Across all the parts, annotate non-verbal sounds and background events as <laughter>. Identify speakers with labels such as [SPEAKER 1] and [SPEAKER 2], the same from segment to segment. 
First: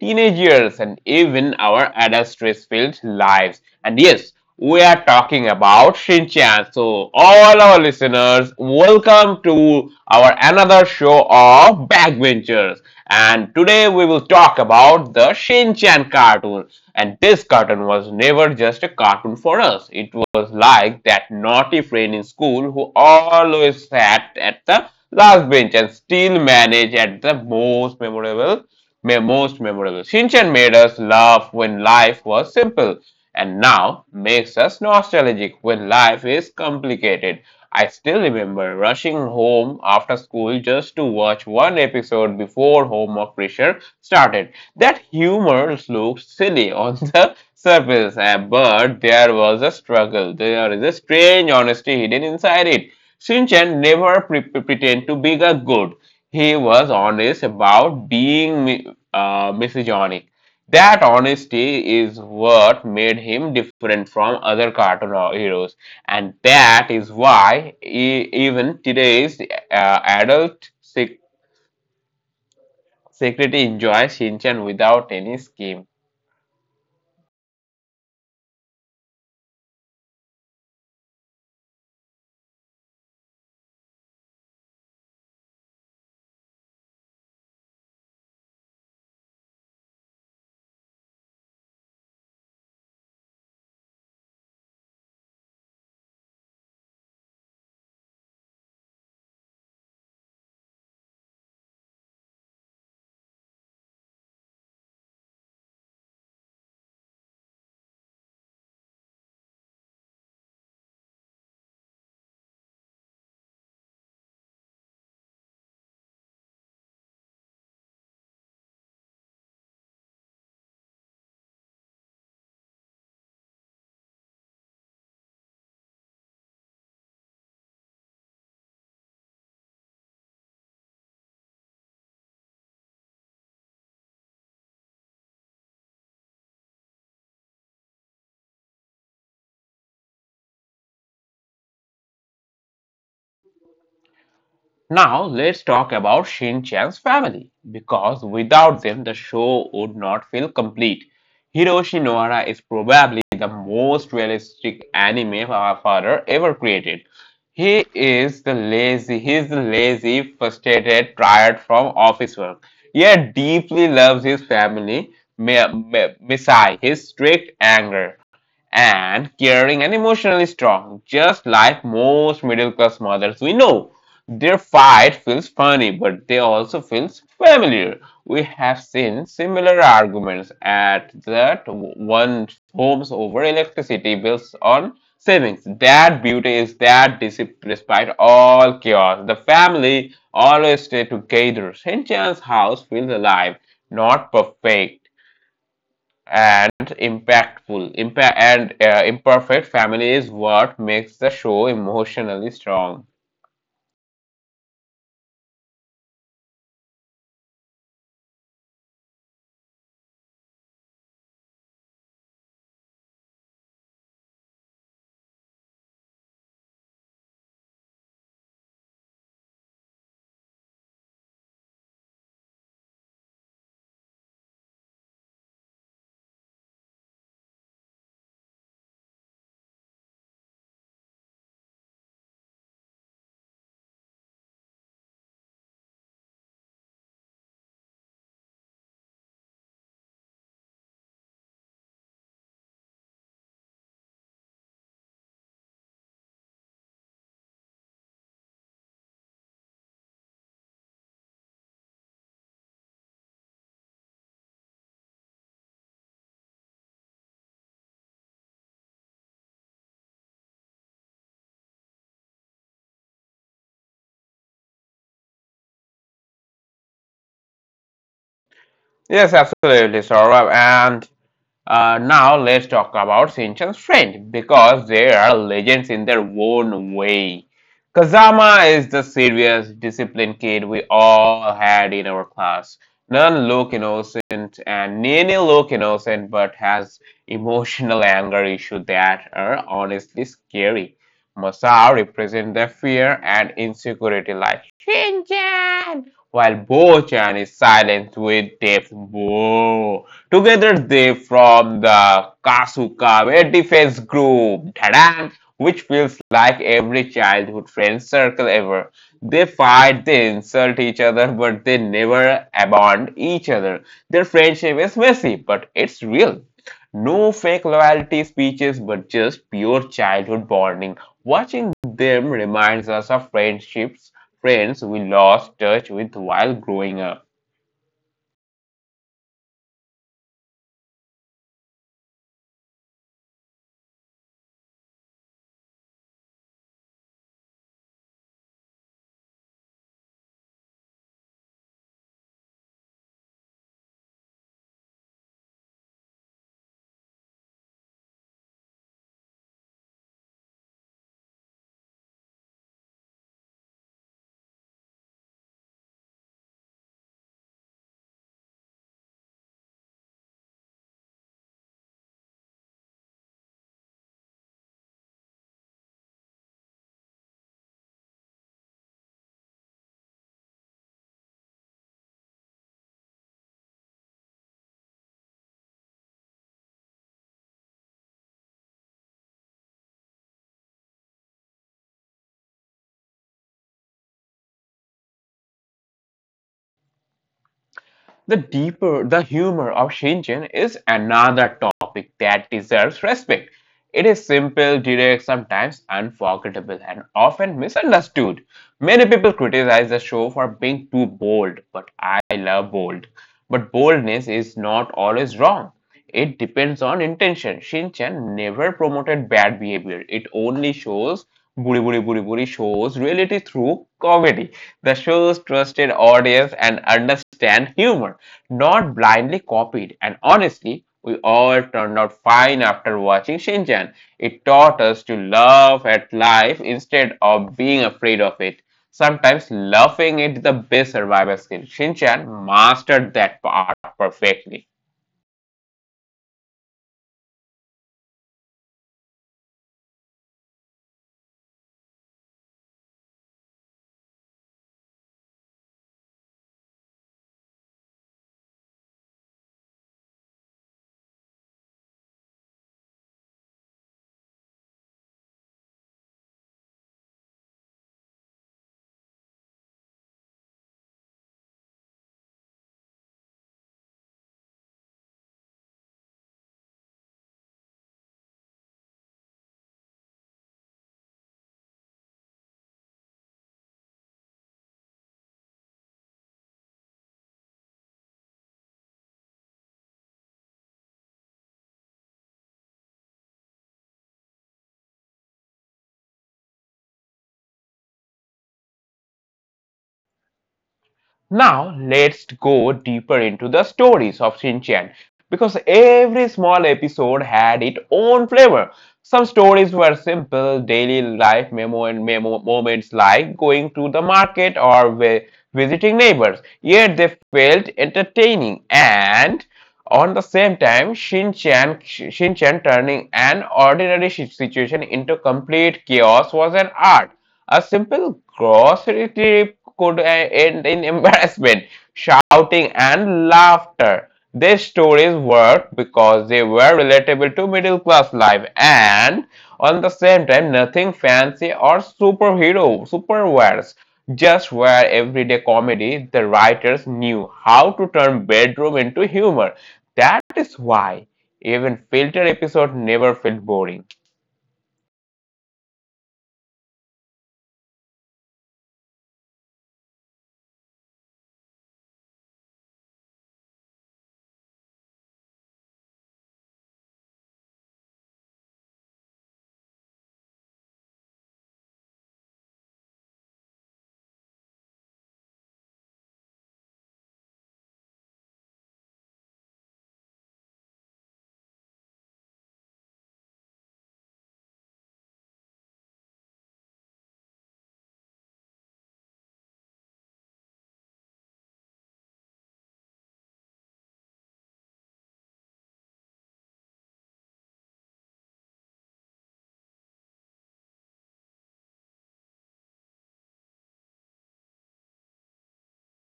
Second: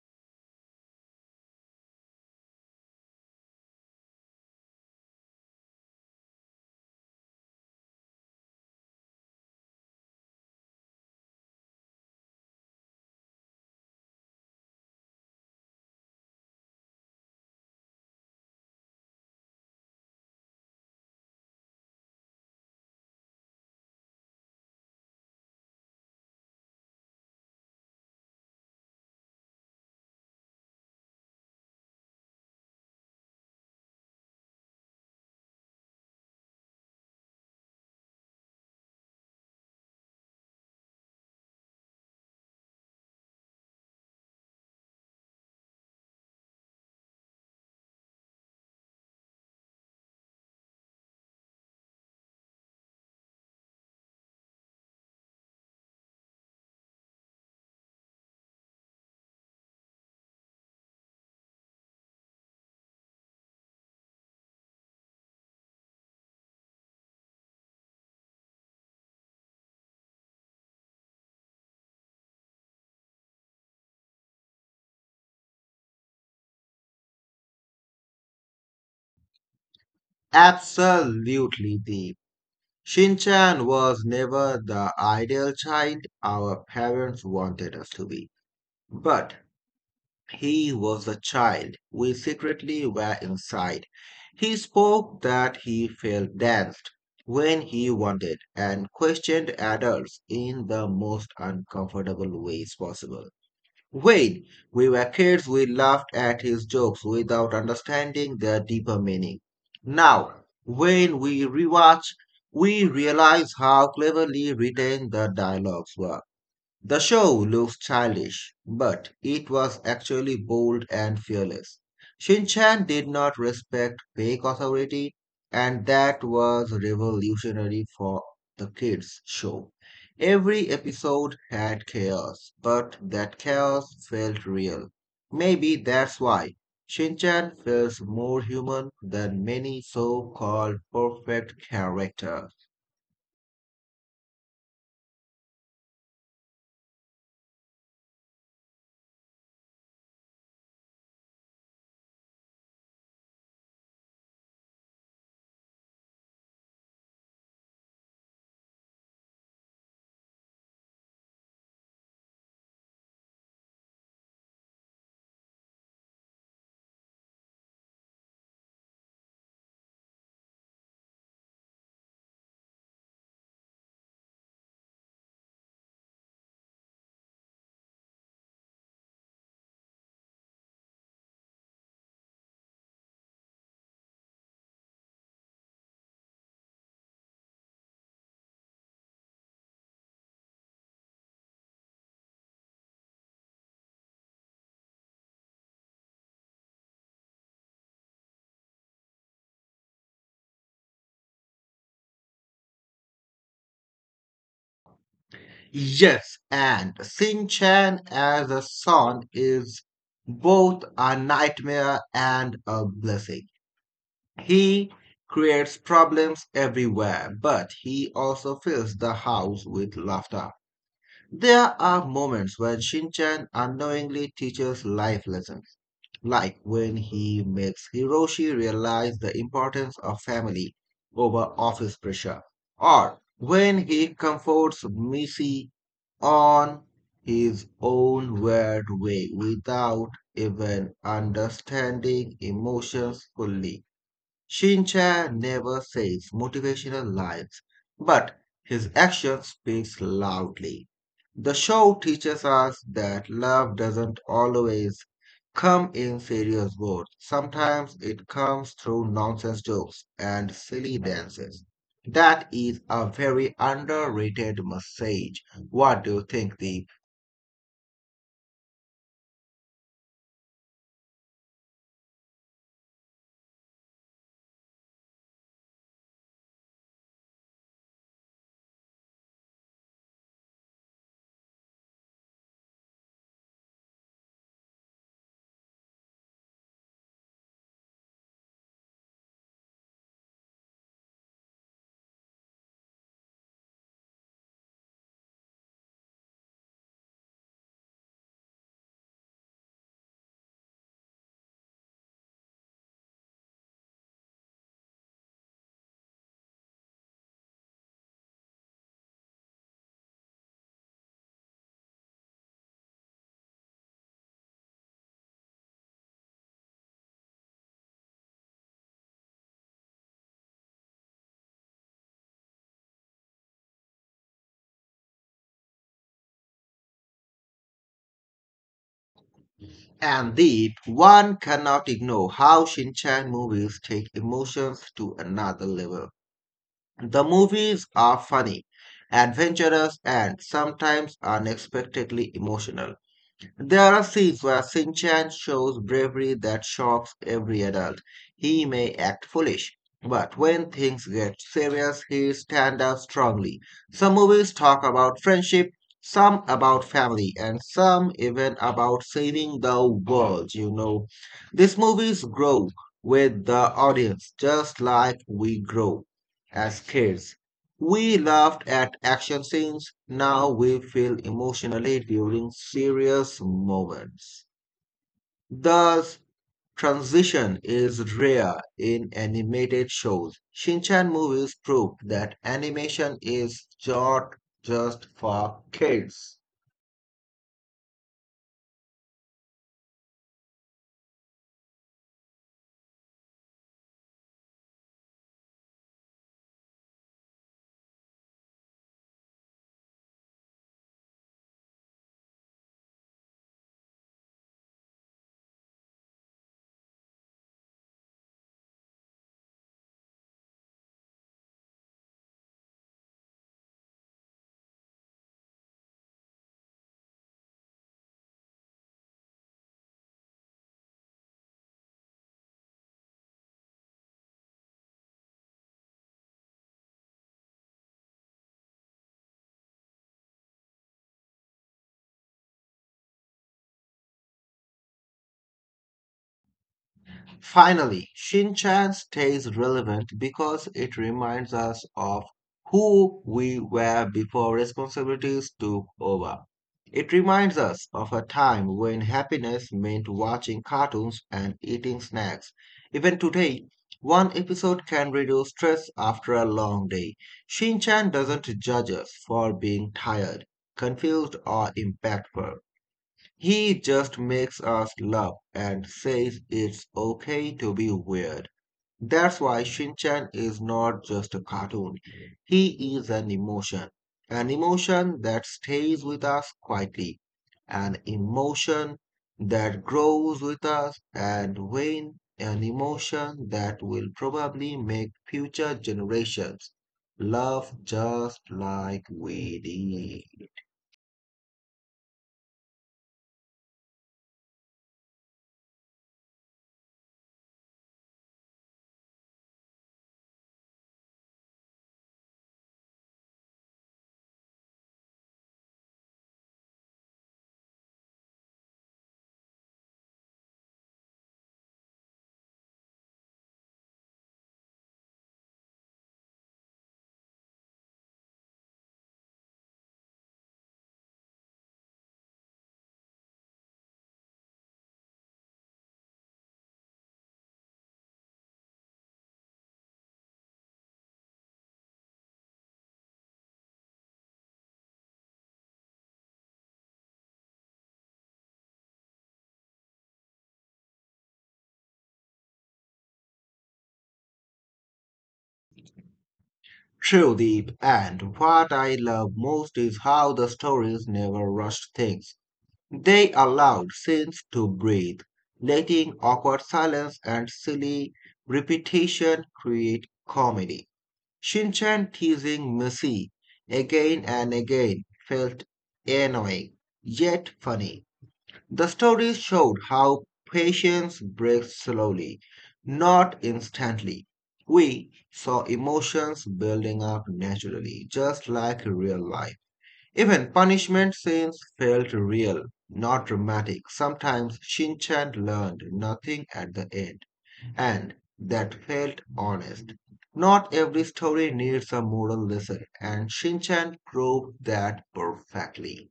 [SPEAKER 1] teenagers and even our adult stress filled lives. And yes, we are talking about Shinchan. So all our listeners, welcome to our another show of Backbenchers. And today we will talk about the Shinchan cartoon. And this cartoon was never just a cartoon for us. It was like that naughty friend in school who always sat at the last bench and still managed at the most memorable. Shinchan made us laugh when life was simple and now makes us nostalgic when life is complicated. I still remember rushing home after school just to watch one episode before homework pressure started. That humor looks silly on <laughs> the surface, but there was a struggle. There is a strange honesty hidden inside it. Shinchan never pretended to be a good. He was honest about being misogynic. That honesty is what made him different from other cartoon heroes, and that is why even today's uh, adult sec- secretly enjoys Shinchan without any scheme.
[SPEAKER 2] Absolutely deep. Shinchan was never the ideal child our parents wanted us to be. But he was the child we secretly were inside. He spoke that he felt danced when he wanted and questioned adults in the most uncomfortable ways possible. When we were kids, we laughed at his jokes without understanding their deeper meaning. Now, when we rewatch, we realize how cleverly written the dialogues were. The show looked childish, but it was actually bold and fearless. Shin Chan did not respect fake authority, and that was revolutionary for the kids' show. Every episode had chaos, but that chaos felt real. Maybe that's why Shin Chan feels more human than many so called perfect characters.
[SPEAKER 1] Now let's talk about Shin Chan's family, because without them the show would not feel complete. Hiroshi Nohara is probably the most realistic anime father ever created. He is the lazy, frustrated, tired from office work, yet deeply loves his family. Masai, his strict anger and caring and emotionally strong, just like most middle class mothers we know. Their fight feels funny, but they also feels familiar. We have seen similar arguments at that one homes over electricity bills on savings. That beauty is that despite all chaos, the family always stay together. St. John's house feels alive, not perfect and impactful. Impa- and Imperfect family is what makes the show emotionally strong.
[SPEAKER 2] Yes, and Shin Chan as a son is both a nightmare and a blessing. He creates problems everywhere, but he also fills the house with laughter. There are moments when Shin Chan unknowingly teaches life lessons, like when he makes Hiroshi realize the importance of family over office pressure, or when he comforts Missy on his own weird way without even understanding emotions fully. Shincha never says motivational lines, but his action speaks loudly. The show teaches us that love doesn't always come in serious words. Sometimes it comes through nonsense jokes and silly dances. That is a very underrated message. What do you think, Deep?
[SPEAKER 1] Yes, absolutely, Saurabh. And Now let's talk about Shinchan's friend because they are legends in their own way. Kazama is the serious, disciplined kid we all had in our class. None look innocent and Nene look innocent but has emotional anger issues that are honestly scary. Masao represents the fear and insecurity like Shinchan, while Bo-chan is silent with Death Bo. Together they form the Kasuka, a defense group, tadam, which feels like every childhood friend circle ever. They fight, they insult each other, but they never abandon each other. Their friendship is messy, but it's real. No fake loyalty speeches, but just pure childhood bonding. Watching them reminds us of friendships, friends we lost touch with while growing up.
[SPEAKER 2] And Deep, one cannot ignore how Shinchan movies take emotions to another level. The movies are funny, adventurous, and sometimes unexpectedly emotional. There are scenes where Shin-chan shows bravery that shocks every adult. He may act foolish, but when things get serious, he stands up strongly. Some movies talk about friendship, some about family, and some even about saving the world, you know. These movies grow with the audience just like we grow as kids. We laughed at action scenes. Now we feel emotionally during serious moments. Thus, transition is rare in animated shows. Shinchan movies prove that animation is not just for kids.
[SPEAKER 1] The deeper the humor of Shinchan is another topic that deserves respect. It is simple, direct, sometimes unforgettable, and often misunderstood. Many people criticize the show for being too bold, but I love bold. But boldness is not always wrong. It depends on intention. Shinchan never promoted bad behavior. It only shows Buri Buri Buri Buri shows reality through comedy. The show's trusted audience and understand humor, not blindly copied. And honestly, we all turned out fine after watching Shinchan. It taught us to laugh at life instead of being afraid of it. Sometimes laughing is the best survival skill. Shinchan mastered that part perfectly.
[SPEAKER 2] Finally, Shinchan stays relevant because it reminds us of who we were before responsibilities took over. It reminds us of a time when happiness meant watching cartoons and eating snacks. Even today, one episode can reduce stress after a long day. Shinchan doesn't judge us for being tired, confused, or impactful. He just makes us laugh and says it's okay to be weird. That's why Shinchan is not just a cartoon. He is an emotion. An emotion that stays with us quietly. An emotion that grows with us and when an emotion that will probably make future generations love just like we did.
[SPEAKER 1] Now, let's go deeper into the stories of Shin Chan because every small episode had its own flavor. Some stories were simple daily life memo moments like going to the market or visiting neighbors, yet they felt entertaining and on the same time, Shin Chan turning an ordinary situation into complete chaos was an art. A simple grocery trip could end in embarrassment, shouting, and laughter. These stories worked because they were relatable to middle class life, and on the same time nothing fancy or superhero superwares, just where everyday comedy. The writers knew how to turn bedroom into humor. That is why even filter episode never felt boring.
[SPEAKER 2] Shivdeep, and what I love most is how the stories never rushed things. They allowed scenes to breathe, letting awkward silence and silly repetition create comedy. Shinchan teasing Missy again and again felt annoying, yet funny. The story showed how patience breaks slowly, not instantly. We saw emotions building up naturally, just like real life. Even punishment scenes felt real, not dramatic. Sometimes Shinchan learned nothing at the end, and that felt honest. Not every story needs a moral lesson, and Shinchan proved that perfectly.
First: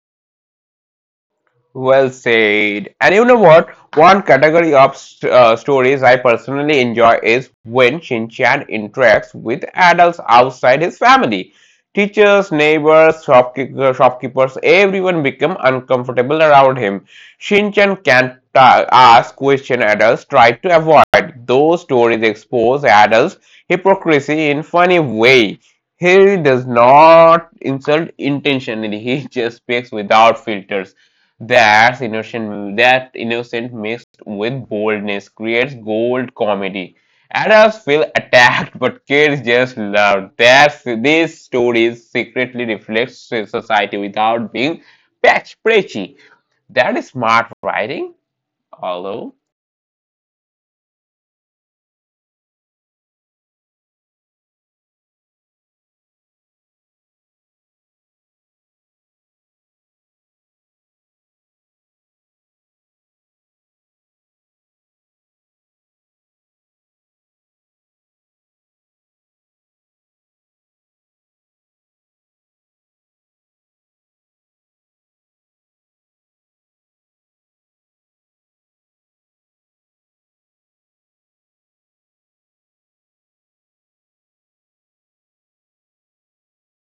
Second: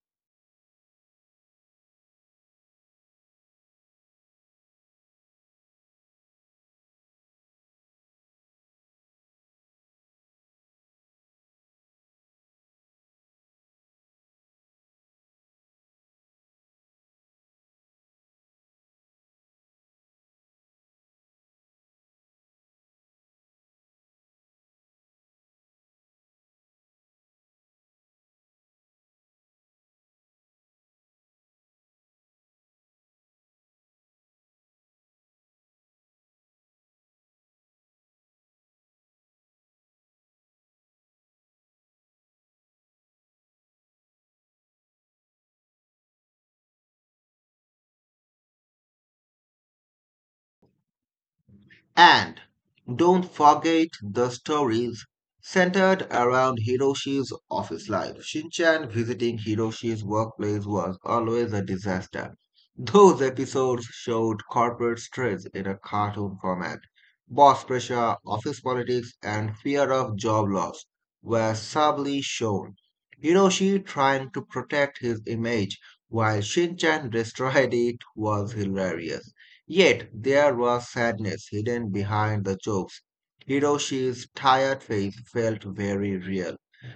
[SPEAKER 1] Well said. And you know what? One category of stories I personally enjoy is when Shin-chan interacts with adults outside his family. Teachers, neighbors, shopkeepers, everyone become uncomfortable around him. Shin-chan can ask question adults try to avoid. Those stories expose adults hypocrisy in funny way. He does not insult intentionally. He just speaks without filters. That innocent mixed with boldness creates gold comedy. Adults feel attacked, but kids just love. That's these stories secretly reflect society without being patch preachy. That is smart writing, although.
[SPEAKER 2] And don't forget the stories centered around Hiroshi's office life. Shinchan visiting Hiroshi's workplace was always a disaster. Those episodes showed corporate stress in a cartoon format. Boss pressure, office politics, and fear of job loss were subtly shown. Hiroshi trying to protect his image while Shinchan <laughs> destroyed it was hilarious. Yet there was sadness hidden behind the jokes. Hiroshi's tired face felt very real.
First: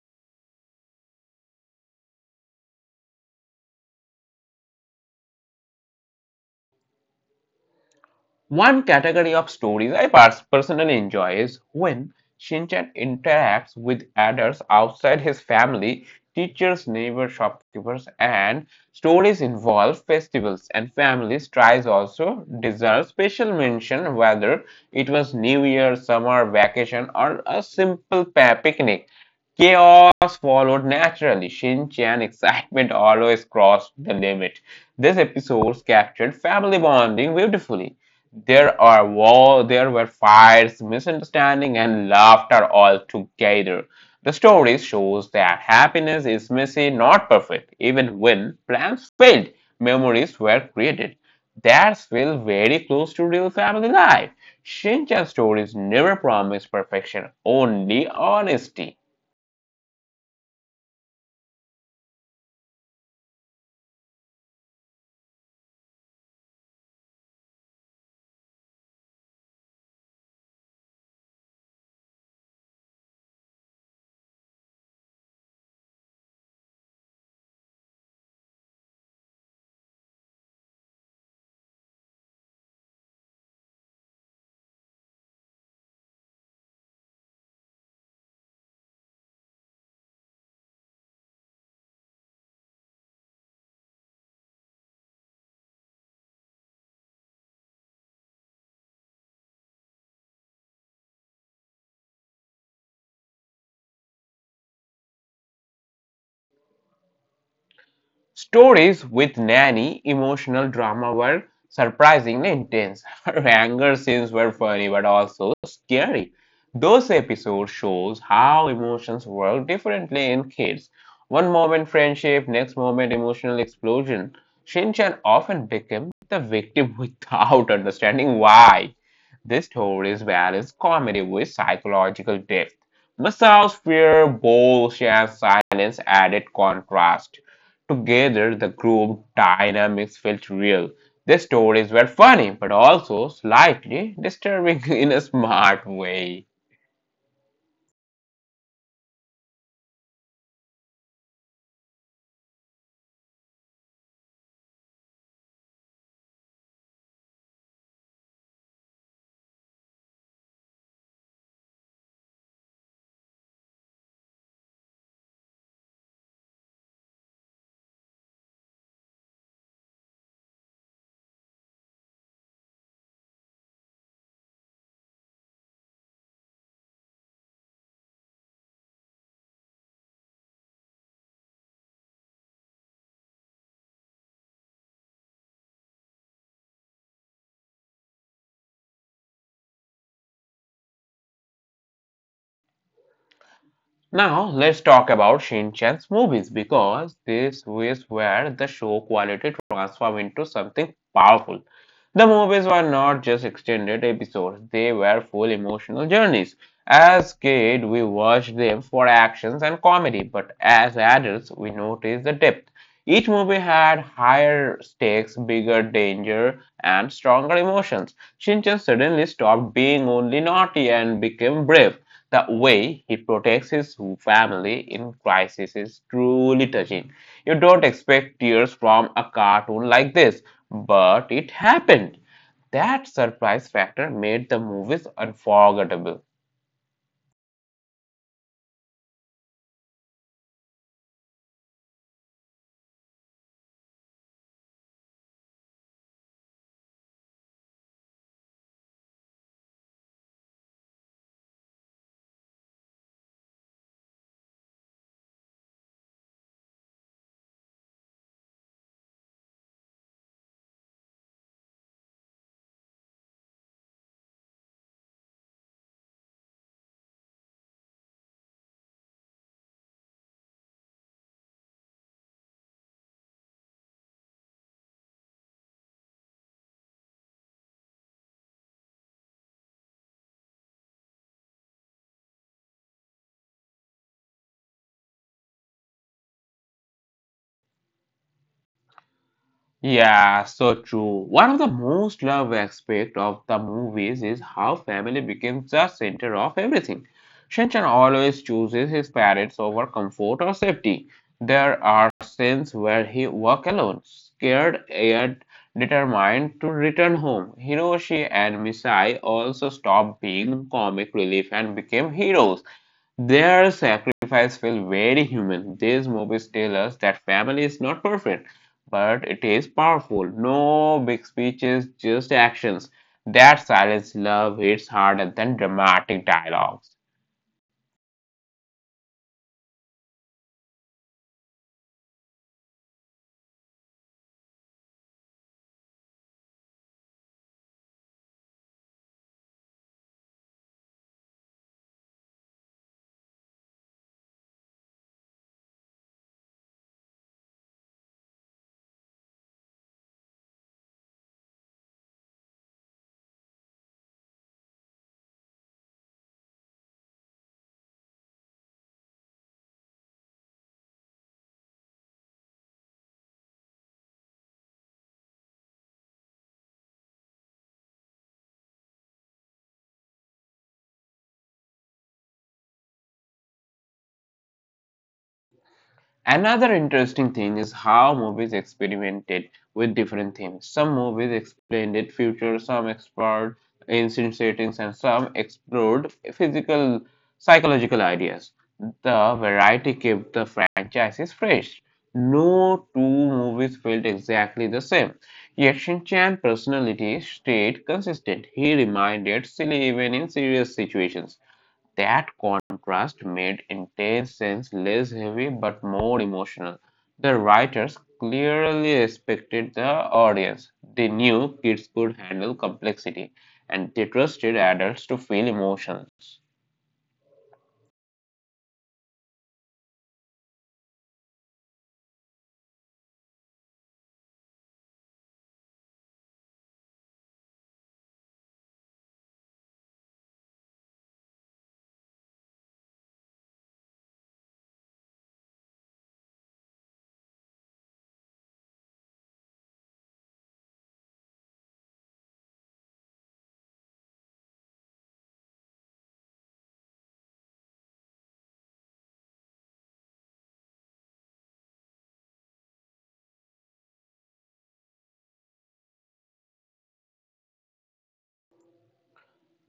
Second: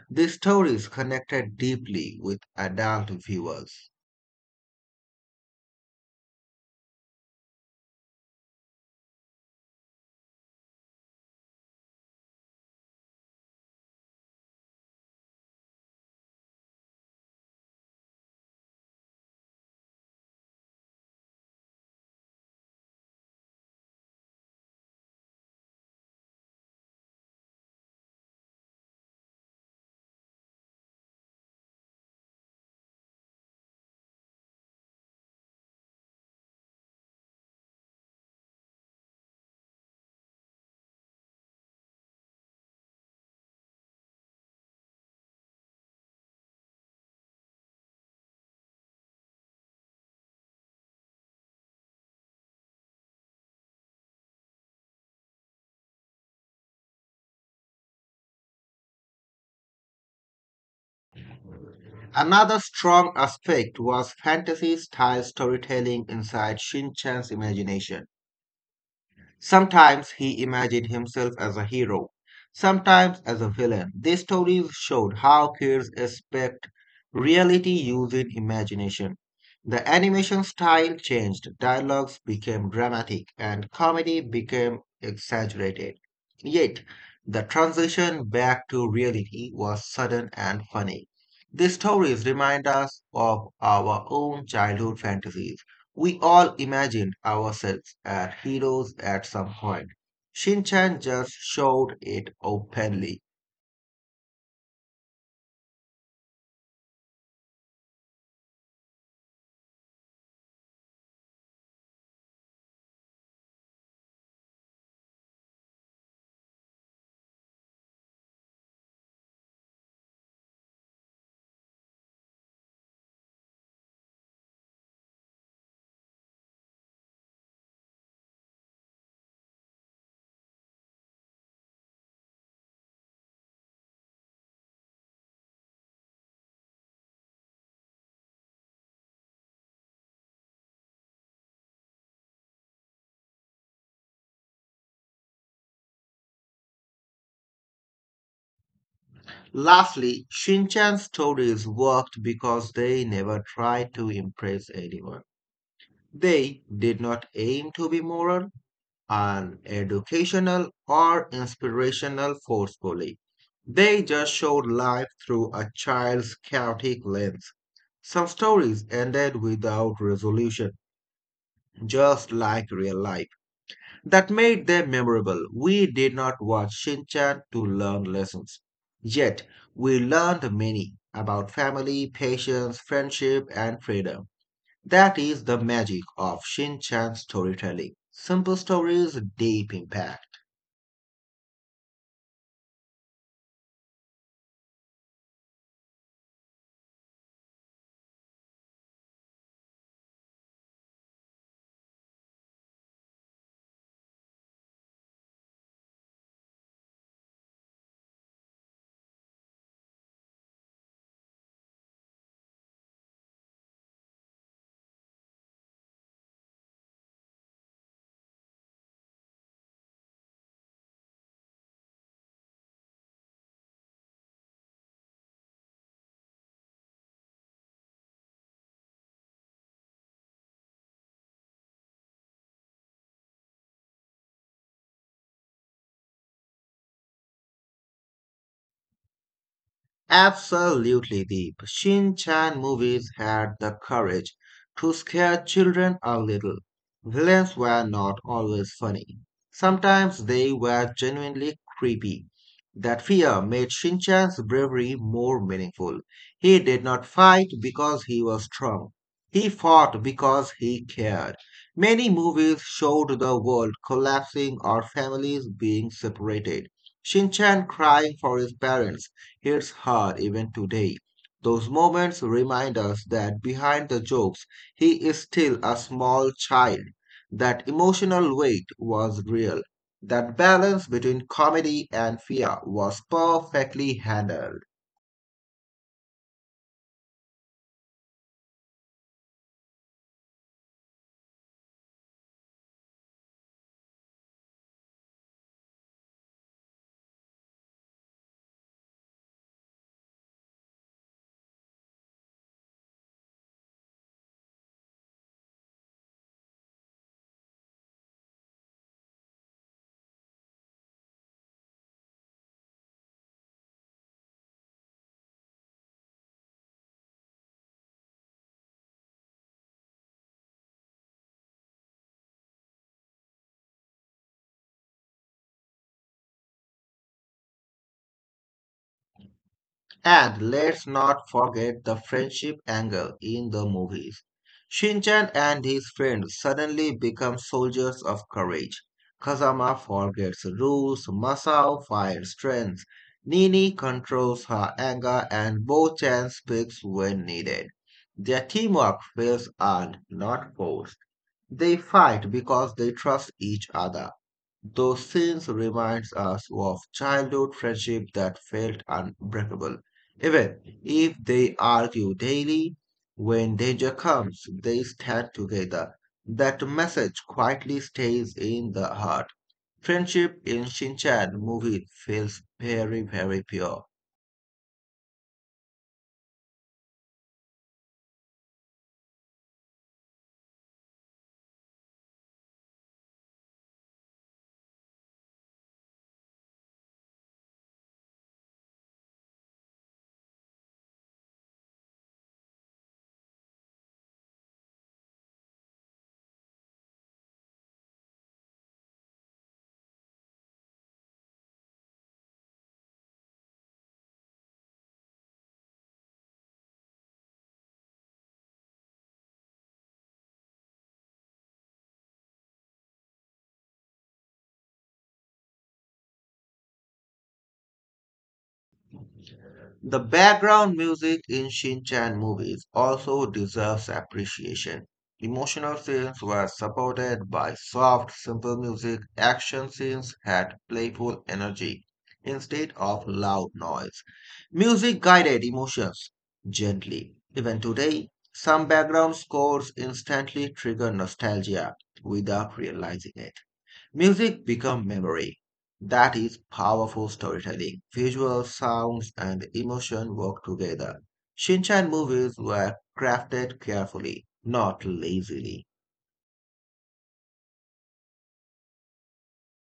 [SPEAKER 2] These stories connected deeply with adult viewers.
[SPEAKER 1] One category of stories I personally enjoy is when Shinchan interacts with adults outside his family: teachers, neighbors, shopkeepers, and stories involve festivals and families. Tries also deserve special mention whether it was New Year, summer vacation, or a simple picnic. Chaos followed naturally. Shin Chan excitement always crossed the limit. These episodes captured family bonding beautifully. There were fights, misunderstanding, and laughter all together. The story shows that happiness is messy, not perfect. Even when plans failed, memories were created. That's feel very close to real family life. Shinchan stories never promise perfection, only honesty.
[SPEAKER 2] Another strong aspect was fantasy style storytelling inside Shinchan's imagination. Sometimes he imagined himself as a hero, sometimes as a villain. These stories showed how kids expect reality using imagination. The animation style changed, dialogues became dramatic, and comedy became exaggerated. Yet, the transition back to reality was sudden and funny. These stories remind us of our own childhood fantasies. We all imagined ourselves as heroes at some point. Shinchan just showed it openly.
[SPEAKER 1] Stories with Nanny emotional drama were surprisingly intense. <laughs> Her anger scenes were funny but also scary. Those episodes shows how emotions work differently in kids. One moment friendship, next moment emotional explosion. Shinchan often became the victim <laughs> without understanding why. This stories balance comedy with psychological depth. Masao's fear, boldness, and silence added contrast. Together, the group dynamics felt real. The stories were funny, but also slightly disturbing <laughs> in a smart way.
[SPEAKER 2] Lastly, Shinchan's stories worked because they never tried to impress anyone. They did not aim to be moral, and educational, or inspirational forcefully. They just showed life through a child's chaotic lens. Some stories ended without resolution, just like real life. That made them memorable. We did not watch Shin Chan to learn lessons. Yet, we learned many about family, patience, friendship, and freedom. That is the magic of Shin Chan storytelling. Simple stories, deep impact.
[SPEAKER 1] Now let's talk about Shin-chan's movies because this is where the show quality transformed into something powerful. The movies were not just extended episodes, they were full emotional journeys. As kids, we watched them for actions and comedy, but as adults, we noticed the depth. Each movie had higher stakes, bigger danger, and stronger emotions. Shinchan suddenly stopped being only naughty and became brave. The way he protects his family in crisis is truly touching. You don't expect tears from a cartoon like this, but it happened. That surprise factor made the movies unforgettable.
[SPEAKER 2] Absolutely, the Shin Chan movies had the courage to scare children a little. Villains were not always funny. Sometimes they were genuinely creepy. That fear made Shin Chan's bravery more meaningful. He did not fight because he was strong. He fought because he cared. Many movies showed the world collapsing or families being separated. Shin Chan crying for his parents hits hard even today. Those moments remind us that behind the jokes, he is still a small child. That emotional weight was real. That balance between comedy and fear was perfectly handled.
[SPEAKER 1] Yeah, so true. One of the most loved aspects of the movies is how family becomes the center of everything. Shinchan always chooses his parents over comfort or safety. There are scenes where he walks alone, scared yet determined to return home. Hiroshi and Misai also stop being comic relief and became heroes. Their sacrifice felt very human. These movies tell us that family is not perfect, but it is powerful. No big speeches, just actions. That silence love hits harder than dramatic dialogues.
[SPEAKER 2] And let's not forget the friendship angle in the movies. Shinchan and his friends suddenly become soldiers of courage. Kazama forgets rules, Masao fires strength, Nini controls her anger, and Bo-chan speaks when needed. Their teamwork feels earned, not forced. They fight because they trust each other. Those scenes reminds us of childhood friendship that felt unbreakable. Even if they argue daily, when danger comes, they stand together. That message quietly stays in the heart. Friendship in Shinchan movie feels very, very pure.
[SPEAKER 1] Another interesting thing is how movies experimented with different themes. Some movies explained it future, some explored ancient settings, and some explored physical psychological ideas. The variety kept the franchises fresh. No two movies felt exactly the same. Yet Shin Chan's personality stayed consistent. He reminded silly even in serious situations. That contrast made intense scenes less heavy but more emotional. The writers clearly respected the audience. They knew kids could handle complexity, and they trusted adults to feel emotions.
[SPEAKER 2] The background music in Shin Chan movies also deserves appreciation. Emotional scenes were supported by soft, simple music. Action scenes had playful energy instead of loud noise. Music guided emotions gently. Even today, some background scores instantly trigger nostalgia without realizing it. Music become memory. That is powerful storytelling. Visual sounds and emotion work together. Shinchan movies were crafted carefully, not lazily.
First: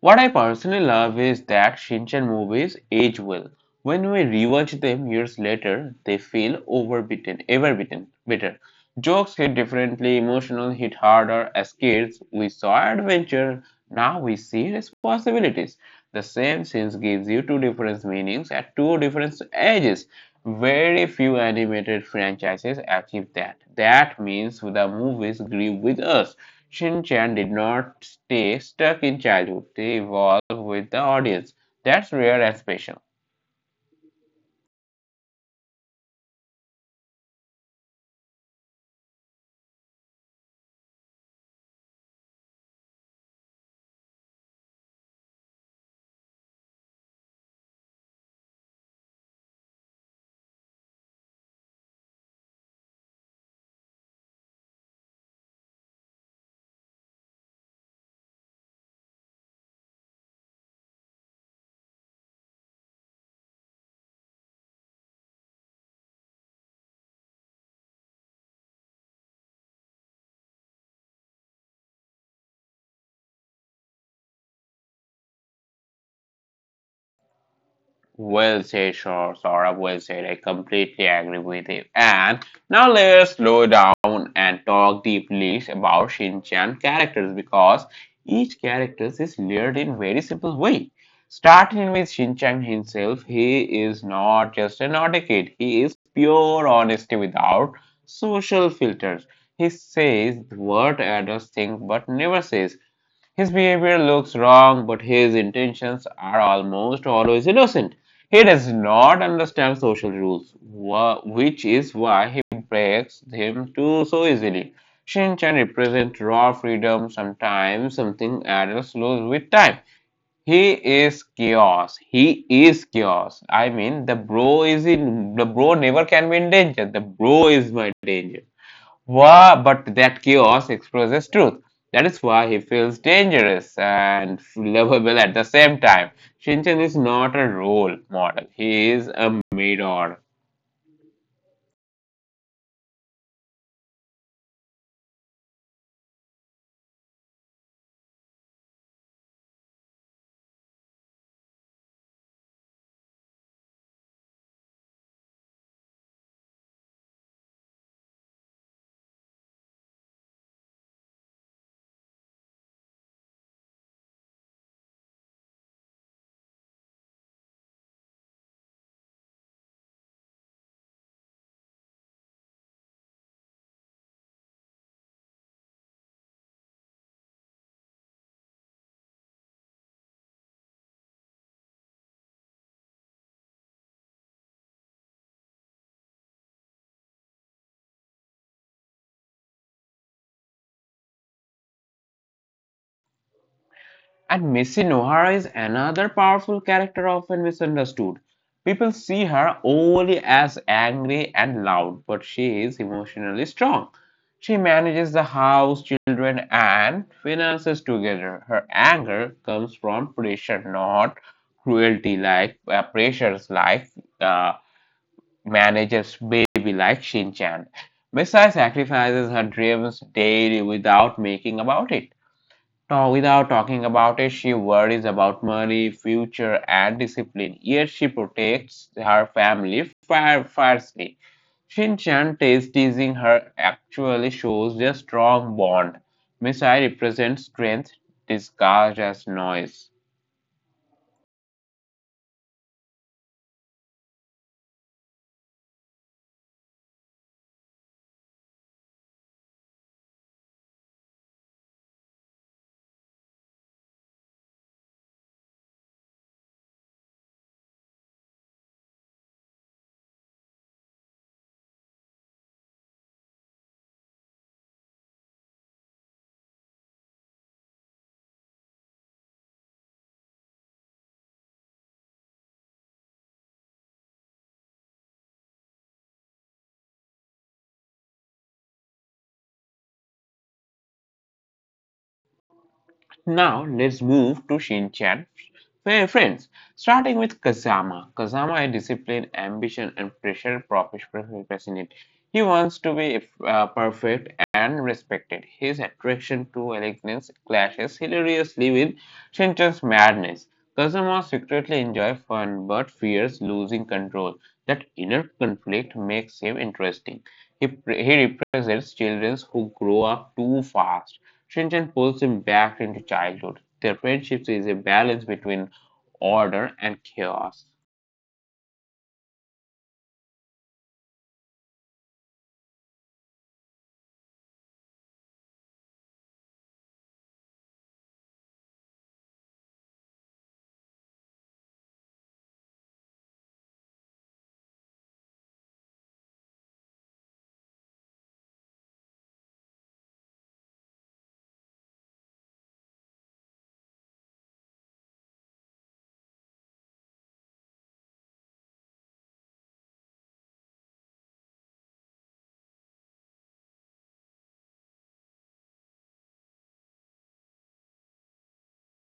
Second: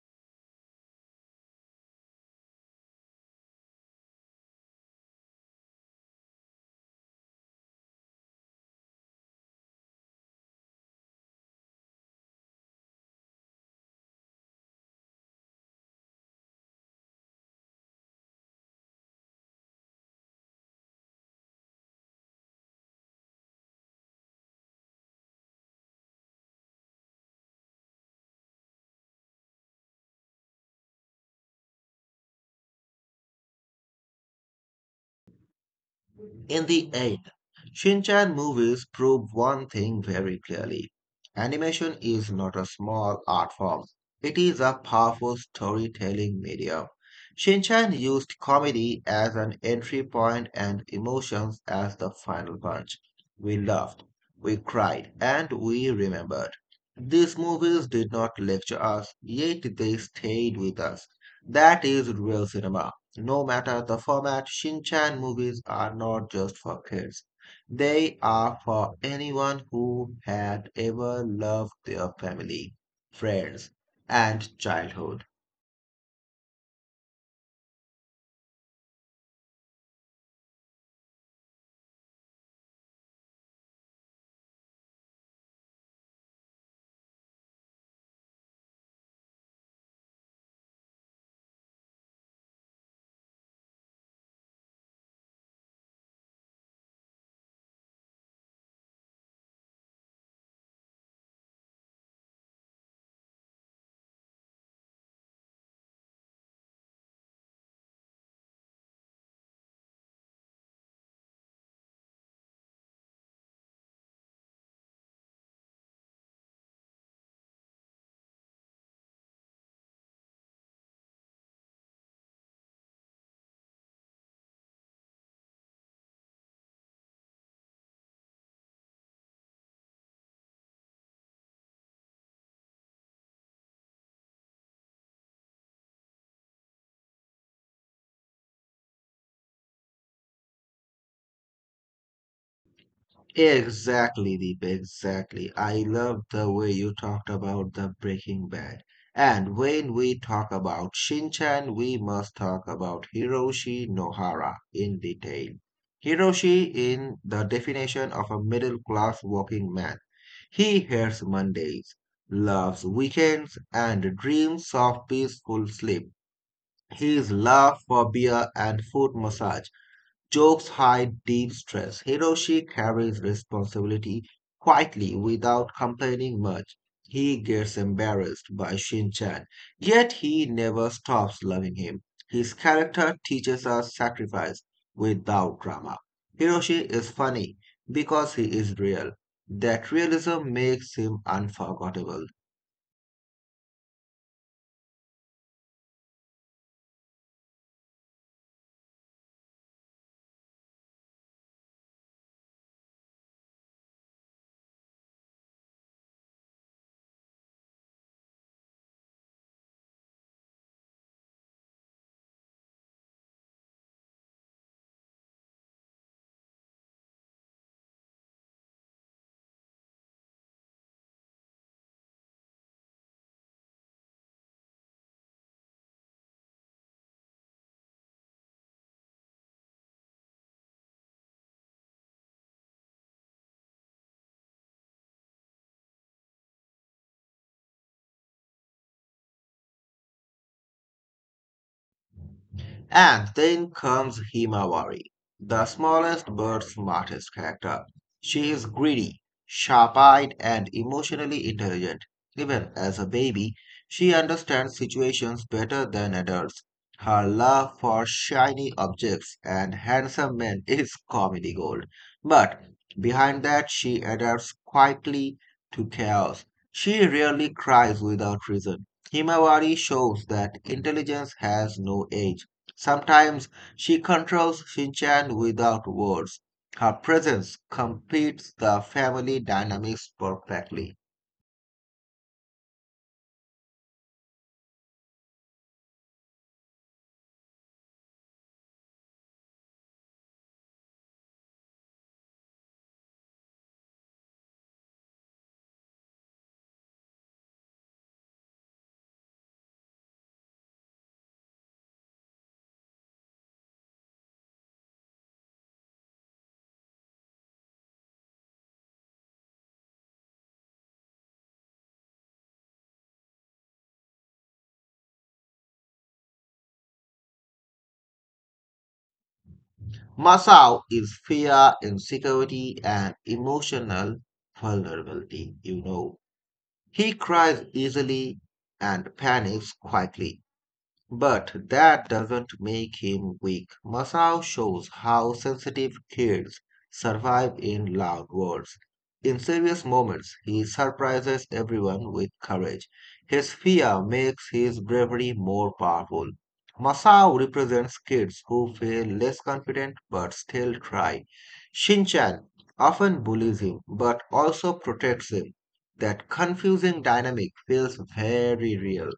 [SPEAKER 1] What I personally love is that Shinchan movies age well. When we rewatch them years later, they feel overbitten, bitter. Jokes hit differently, emotional hit harder. As kids, we saw adventure, now we see responsibilities. The same scene gives you two different meanings at two different ages. Very few animated franchises achieve that. That means the movies grew with us. Shin Chan did not stay stuck in childhood, they evolved with the audience. That's rare and special.
[SPEAKER 2] In the end, Shinchan movies prove one thing very clearly. Animation is not a small art form. It is a powerful storytelling medium. Shinchan used comedy as an entry point and emotions as the final punch. We laughed, we cried, and we remembered. These movies did not lecture us, yet they stayed with us. That is real cinema. No matter the format, Shin Chan movies are not just for kids. They are for anyone who had ever loved their family, friends, and childhood.
[SPEAKER 1] Well said, sure, Saurabh. Well said. I completely agree with you. And now let's slow down and talk deeply about Shinchan characters because each character is layered in very simple way. Starting with Shinchan himself, he is not just an naughty kid. He is pure honesty without social filters. He says what others think but never says. His behavior looks wrong, but his intentions are almost always innocent. He does not understand social rules, which is why he breaks them too so easily. Shin Chan represents raw freedom, sometimes something adults lose with time. He is chaos. He is chaos. I mean, the bro never can be in danger. The bro is my danger. Wah, but that chaos expresses truth. That is why he feels dangerous and lovable at the same time. Shinchan is not a role model, he is a mirror.
[SPEAKER 2] Exactly, Deep, exactly. I love the way you talked about the Breaking Bad. And when we talk about Shin Chan, we must talk about Hiroshi Nohara in detail. Hiroshi, in the definition of a middle class working man, he hates Mondays, loves weekends, and dreams of peaceful sleep. His love for beer and foot massage jokes hide deep stress. Hiroshi carries responsibility quietly without complaining much. He gets embarrassed by Shin-chan, yet he never stops loving him. His character teaches us sacrifice without drama. Hiroshi is funny because he is real. That realism makes him unforgettable.
[SPEAKER 1] And Missy Nohara is another powerful character often misunderstood. People see her only as angry and loud, but she is emotionally strong. She manages the house, children, and finances together. Her anger comes from pressure, not cruelty, like pressures like uh, manager's baby, like Shin-chan. Messiah sacrifices her dreams daily without making about it. Now, without talking about it, she worries about money, future, and discipline. Yet she protects her family fiercely. Shin Chan is teasing her actually shows their strong bond. Misai represents strength disguised as noise.
[SPEAKER 2] And then comes Himawari, the smallest but smartest character. She is greedy, sharp eyed, and emotionally intelligent. Even as a baby, she understands situations better than adults. Her love for shiny objects and handsome men is comedy gold. But behind that, she adapts quietly to chaos. She rarely cries without reason. Himawari shows that intelligence has no age. Sometimes she controls Shinchan without words. Her presence completes the family dynamics perfectly.
[SPEAKER 1] Now let's move to Shinchan friends, starting with Kazama. Kazama is discipline, ambition, and pressure fascinate. He wants to be perfect and respected. His attraction to elegance clashes hilariously with Shinchan's madness. Kazama secretly enjoys fun but fears losing control. That inner conflict makes him interesting. He represents children who grow up too fast. Shinten pulls him back into childhood. Their friendship is a balance between order and chaos.
[SPEAKER 2] Masao is fear, insecurity, and emotional vulnerability, you know. He cries easily and panics quietly. But that doesn't make him weak. Masao shows how sensitive kids survive in loud worlds. In serious moments, he surprises everyone with courage. His fear makes his bravery more powerful. Masao represents kids who feel less confident but still try. Shinchan often bullies him but also protects him. That confusing dynamic feels very real.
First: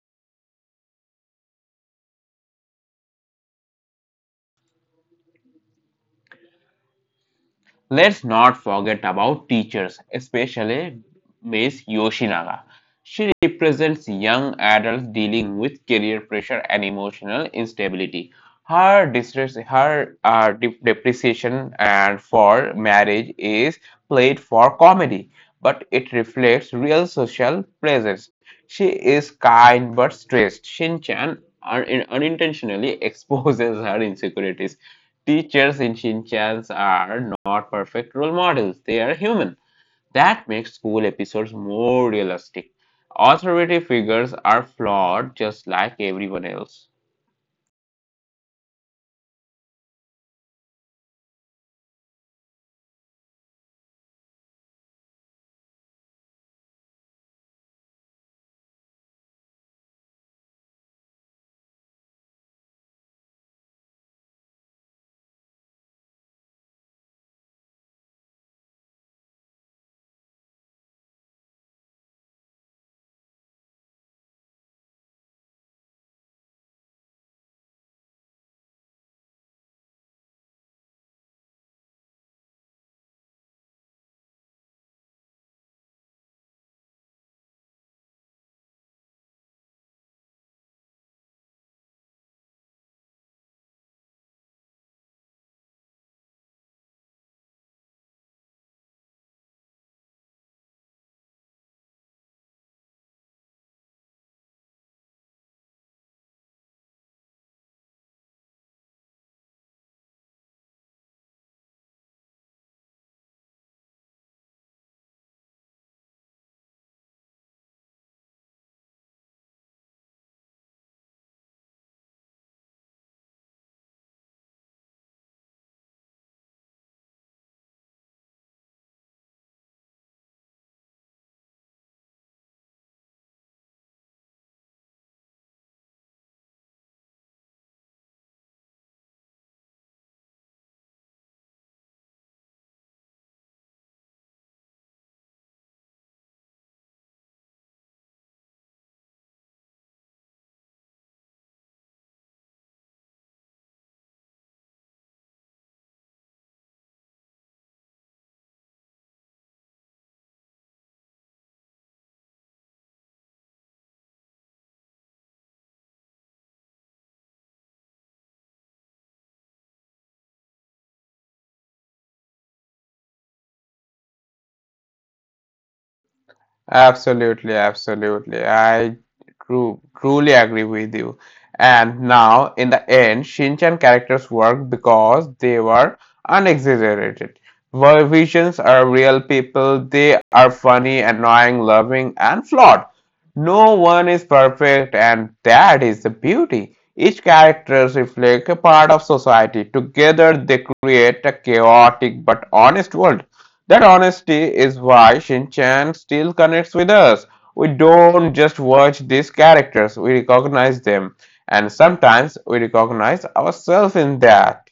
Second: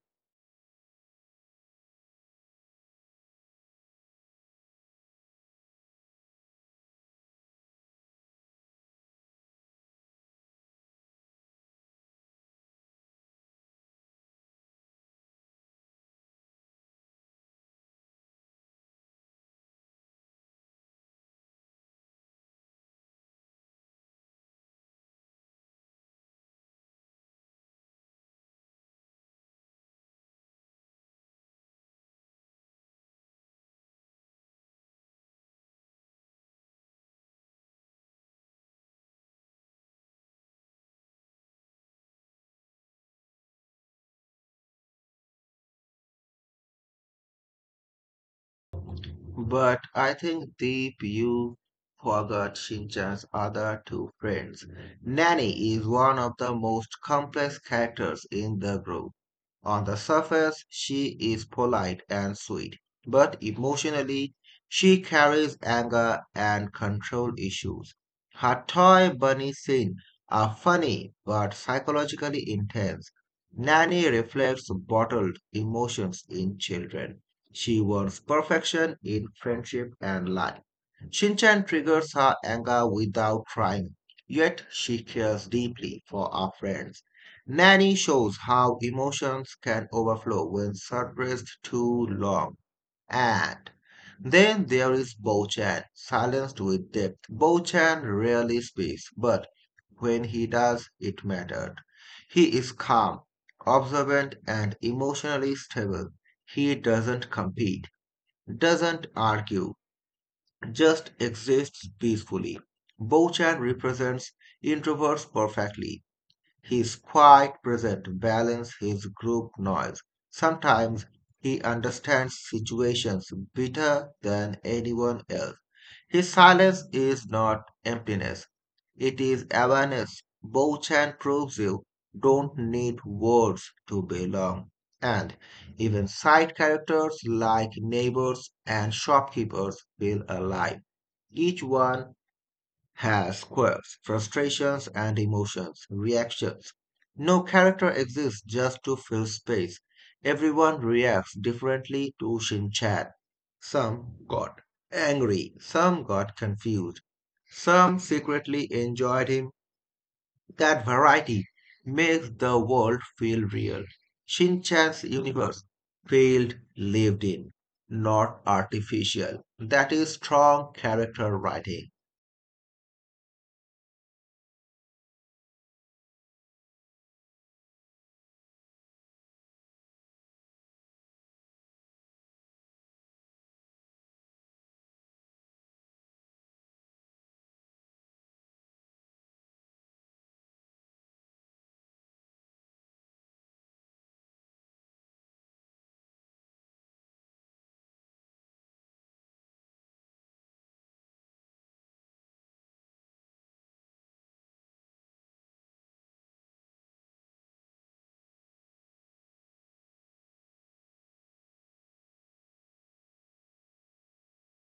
[SPEAKER 1] Let's not forget about teachers, especially Miss Yoshinaga. She represents young adults dealing with career pressure and emotional instability. Her depreciation and for marriage is played for comedy, but it reflects real social pressures. She is kind but stressed. Shin Chan unintentionally <laughs> exposes her insecurities. Teachers in Shinchans are not perfect role models, they are human. That makes school episodes more realistic. Authority figures are flawed just like everyone else.
[SPEAKER 2] But I think Deep, you forgot Shinchan's other two friends. Nanny is one of the most complex characters in the group. On the surface, she is polite and sweet, but emotionally, she carries anger and control issues. Her toy bunny scenes are funny but psychologically intense. Nanny reflects bottled emotions in children. She wants perfection in friendship and life. Shinchan triggers her anger without trying, yet she cares deeply for our friends. Nanny shows how emotions can overflow when suppressed too long. And then there is Bo-chan, silenced with depth. Bo-chan rarely speaks, but when he does, it mattered. He is calm, observant, and emotionally stable. He doesn't argue, just exists peacefully. Bochan represents introverts perfectly. His quiet presence balances his group noise. Sometimes he understands situations better than anyone else. His silence is not emptiness, it is awareness. Bochan proves you don't need words to belong. And even side characters like neighbors and shopkeepers feel alive. Each one has quirks, frustrations, and emotions, reactions. No character exists just to fill space. Everyone reacts differently to Shin Chan. Some got angry, some got confused, some secretly enjoyed him. That variety makes the world feel real. Shin Chan's universe felt lived in, not artificial. That is strong character writing.
[SPEAKER 1] Absolutely, absolutely. I truly agree with you. And now, in the end, Shinchan characters work because they were unexaggerated. World visions are real people. They are funny, annoying, loving, and flawed. No one is perfect, and that is the beauty. Each character reflects a part of society. Together, they create a chaotic but honest world. That honesty is why Shin Chan still connects with us. We don't just watch these characters, we recognize them, and sometimes we recognize ourselves in that.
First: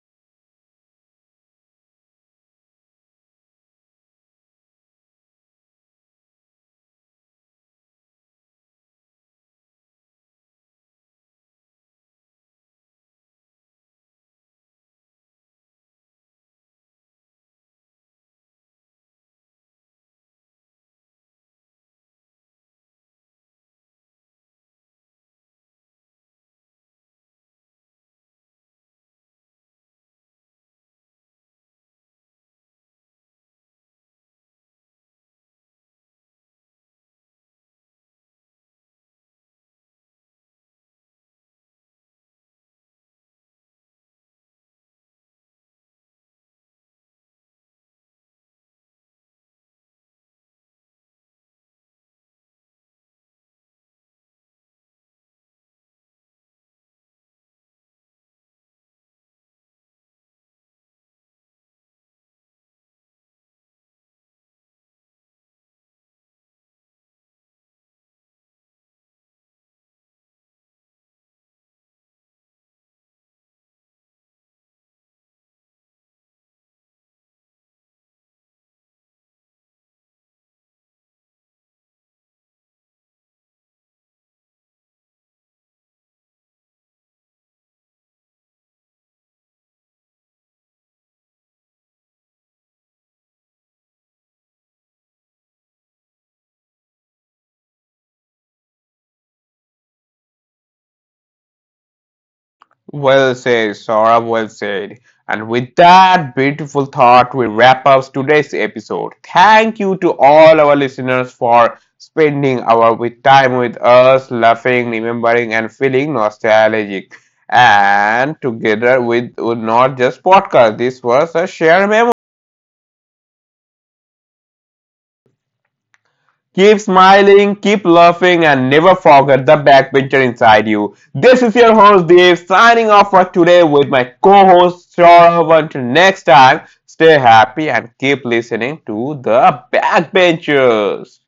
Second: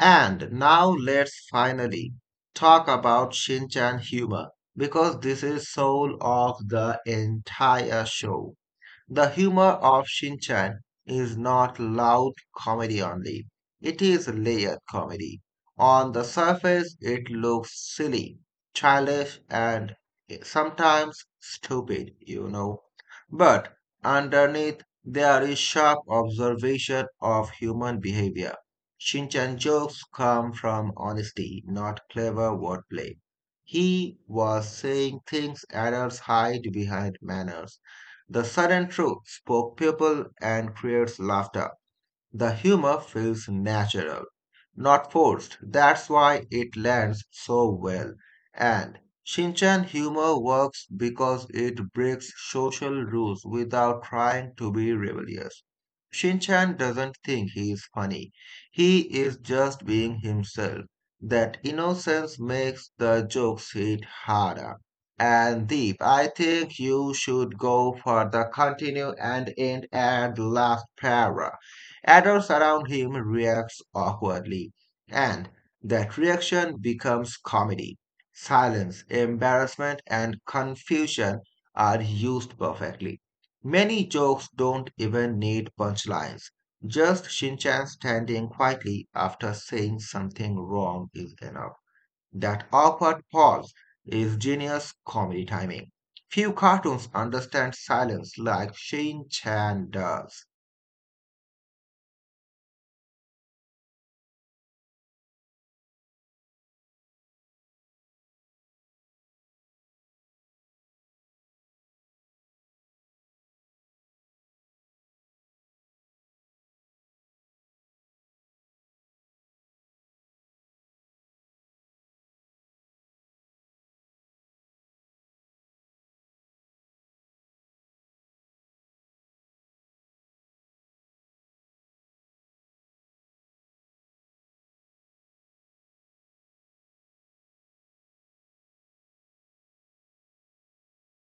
[SPEAKER 2] And now let's finally talk about Shinchan humor because this is soul of the entire show. The humor of Shinchan is not loud comedy only. It is layered comedy. On the surface, it looks silly, childish, and sometimes stupid, you know. But underneath, there is sharp observation of human behavior. Shinchan jokes come from honesty, not clever wordplay. He was saying things adults hide behind manners, the sudden truth spoke people and creates laughter. The humor feels natural, not forced. That's why it lands so well. And Shinchan humor works because it breaks social rules without trying to be rebellious. Shinchan doesn't think he is funny. He is just being himself. That innocence makes the jokes hit harder. And Deep, I think you should go for the continue and end at the last paragraph. Adults around him reacts awkwardly, and that reaction becomes comedy. Silence, embarrassment, and confusion are used perfectly. Many jokes don't even need punchlines. Just Shinchan standing quietly after saying something wrong is enough. That awkward pause is genius comedy timing. Few cartoons understand silence like Shin Chan does.
[SPEAKER 1] Well said, Saurabh, well said. And with that beautiful thought, we wrap up today's episode. Thank you to all our listeners for spending our with time with us, laughing, remembering, and feeling nostalgic. And together with not just podcast, this was a shared memory. Keep smiling, keep laughing, and never forget the backbencher inside you. This is your host Dave signing off for today with my co-host Saurabh. Until next time, stay happy and keep listening to the backbenchers.